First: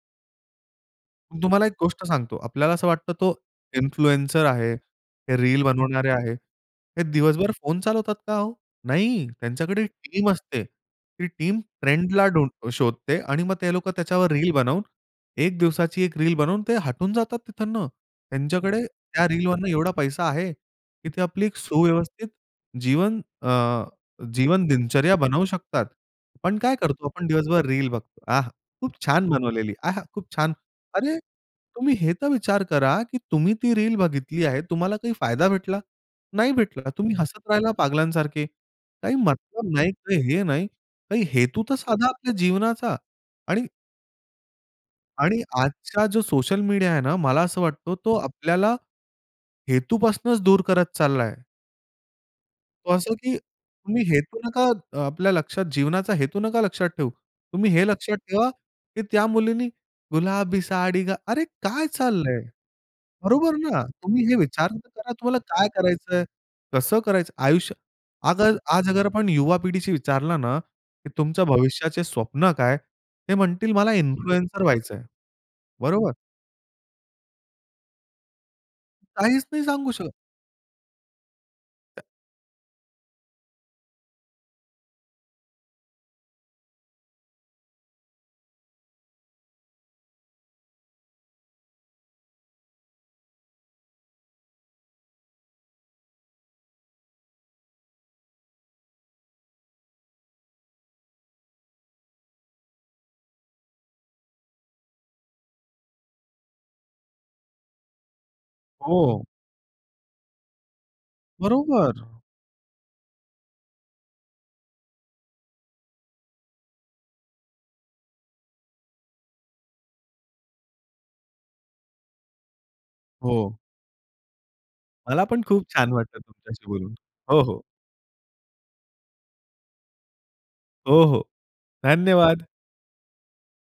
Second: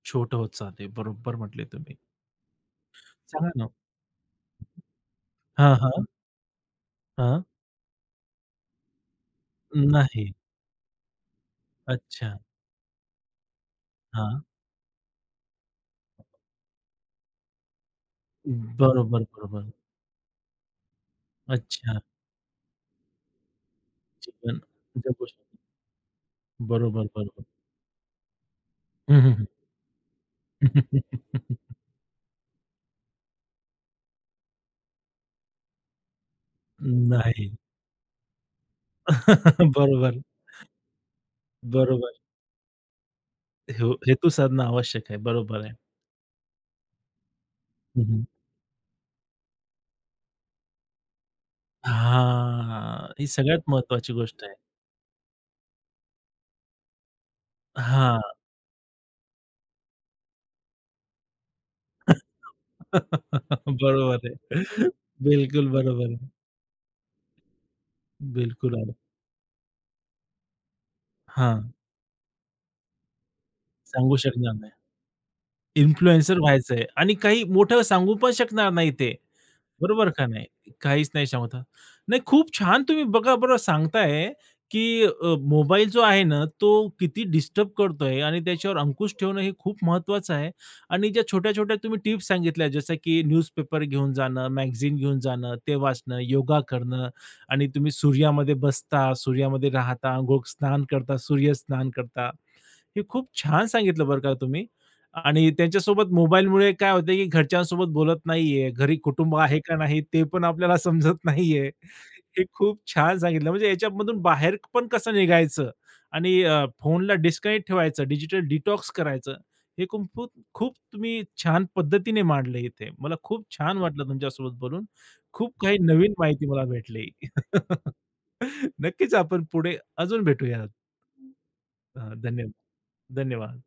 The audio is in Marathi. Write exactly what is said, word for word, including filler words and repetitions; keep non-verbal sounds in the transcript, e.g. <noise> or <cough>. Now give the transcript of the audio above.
छोटं होत जाते. बरोबर म्हटले तुम्हाला एक तुम्ही. गोष्ट सांगतो. आपल्याला असं वाटतं तो सांगा ना. इन्फ्लुएन्सर आहे. हे रील हां, हां. बनवणारे आहे. ते हां. दिवसभर फोन चालवतात का हो? नाही. अ, त्यांच्याकडे टीम नाही. असते. ती टीम फ्रेंडला अच्छा. धुंड शोधते आणि मग ते लोकं त्याच्यावर हां. रील बनवून एक दिवसाची एक रील बनवून ते हटून जातात तिथून. अ, त्यांच्याकडे बरोबर, त्या रीलवरनं बरोबर. एवढा पैसा आहे की ते आपली एक अच्छा. सुव्यवस्थित जीवन अ, ते पण जीवन दिनचर्या बनवू उद्यापासुन. शकतात. आपण काय बरोबर, करतो? आपण बरोबर. दिवसभर रील बघतो. आह! खूप हं, छान हं, हं. बनवलेली आहा! खूप छान. अरे! <laughs> तुम्ही हे तर विचार करा की तुम्ही ती रील बघितली आहे. तुम्हाला काही फायदा भेटला? नाही भेटला. तुम्ही हसत नाही. राहिला पागलांसारखे. काही मतलब <chuckles> नाही, काही बरोबर. हे नाही. काही हेतू तर साधा बरोबर. आपल्या जीवनाचा आणि हो. हेतू साधणं आवश्यक आहे. आणि बरोबर आहे. आजचा जो सोशल मीडिया आहे ना मला असं वाटतो हं, तो हं. आपल्याला हेतूपासूनच दूर करत चाललाय. तो हां. असा ही की सगळ्यात तुम्ही महत्वाची हेतू गोष्ट आहे. नका. अ, आपल्या लक्षात जीवनाचा हेतू नका लक्षात ठेऊ. तुम्ही हे लक्षात हां. ठेवा की त्या मुलीने गुलाबी साडी गा अरे! काय चाललंय? बरोबर <laughs> ना. तुम्ही बरोबर हे विचार तर आहे. करा तुम्हाला काय बिलकुल बरोबर करायचंय? आहे. कसं करायचं? आयुष्य अगर बिलकुल आज आलं. अगर आपण युवा पिढीशी विचारलं ना की तुमच्या हां. भविष्याचे स्वप्न काय? ते म्हणतील मला सांगू शकणार इन्फ्लुएन्सर नाही. व्हायचंय. बरोबर? इन्फ्लुएन्सर व्हायचंय आणि काही मोठं सांगू पण शकणार नाही ते, काहीच नाही सांगू बरोबर शकत. का नाही? काहीच नाही सांगू शावता. नाही खूप छान तुम्ही बघा बरं सांगताय की अ, मोबाईल जो आहे ना तो किती डिस्टर्ब करतोय? आणि त्याच्यावर अंकुश ठेवणं हे खूप महत्वाचं आहे. आणि ज्या छोट्या-छोट्या तुम्ही टिप्स सांगितल्या जसं की न्यूजपेपर घेऊन जाणं, मॅगझीन घेऊन जाणं, ते वाचणं, योगा करणं आणि तुम्ही सूर्यामध्ये बसता, सूर्यामध्ये राहता, गोक स्नान करता, सूर्य स्नान करता. हे खूप छान सांगितलं बरं का तुम्ही. आणि त्यांच्यासोबत मोबाईलमुळे काय होतंय की घरच्यांसोबत बोलत नाहीये, घरी हो. कुटुंब आहे का नाही? ते पण आपल्याला समजत नाहीये. बरोबर. हे खूप छान सांगितलं म्हणजे ह्याच्यामधून बाहेर पण कसं निघायचं आणि अ, फोनला डिस्कनेक्ट ठेवायचं, डिजिटल डिटॉक्स करायचं. हे कुं फूत खूप छान पद्धतीने मांडलं इथे. मला खूप हो. छान वाटलं तुमच्यासोबत बोलून, मला पण खूप खूप काही छान नवीन वाटलं माहिती मला तुमच्याशी बोलून. भेटली. हो, हो. <laughs> नक्कीच आपण पुढे अजून भेटूयात. हो, हो. अ, धन्यवाद! धन्यवाद, धन्यवाद!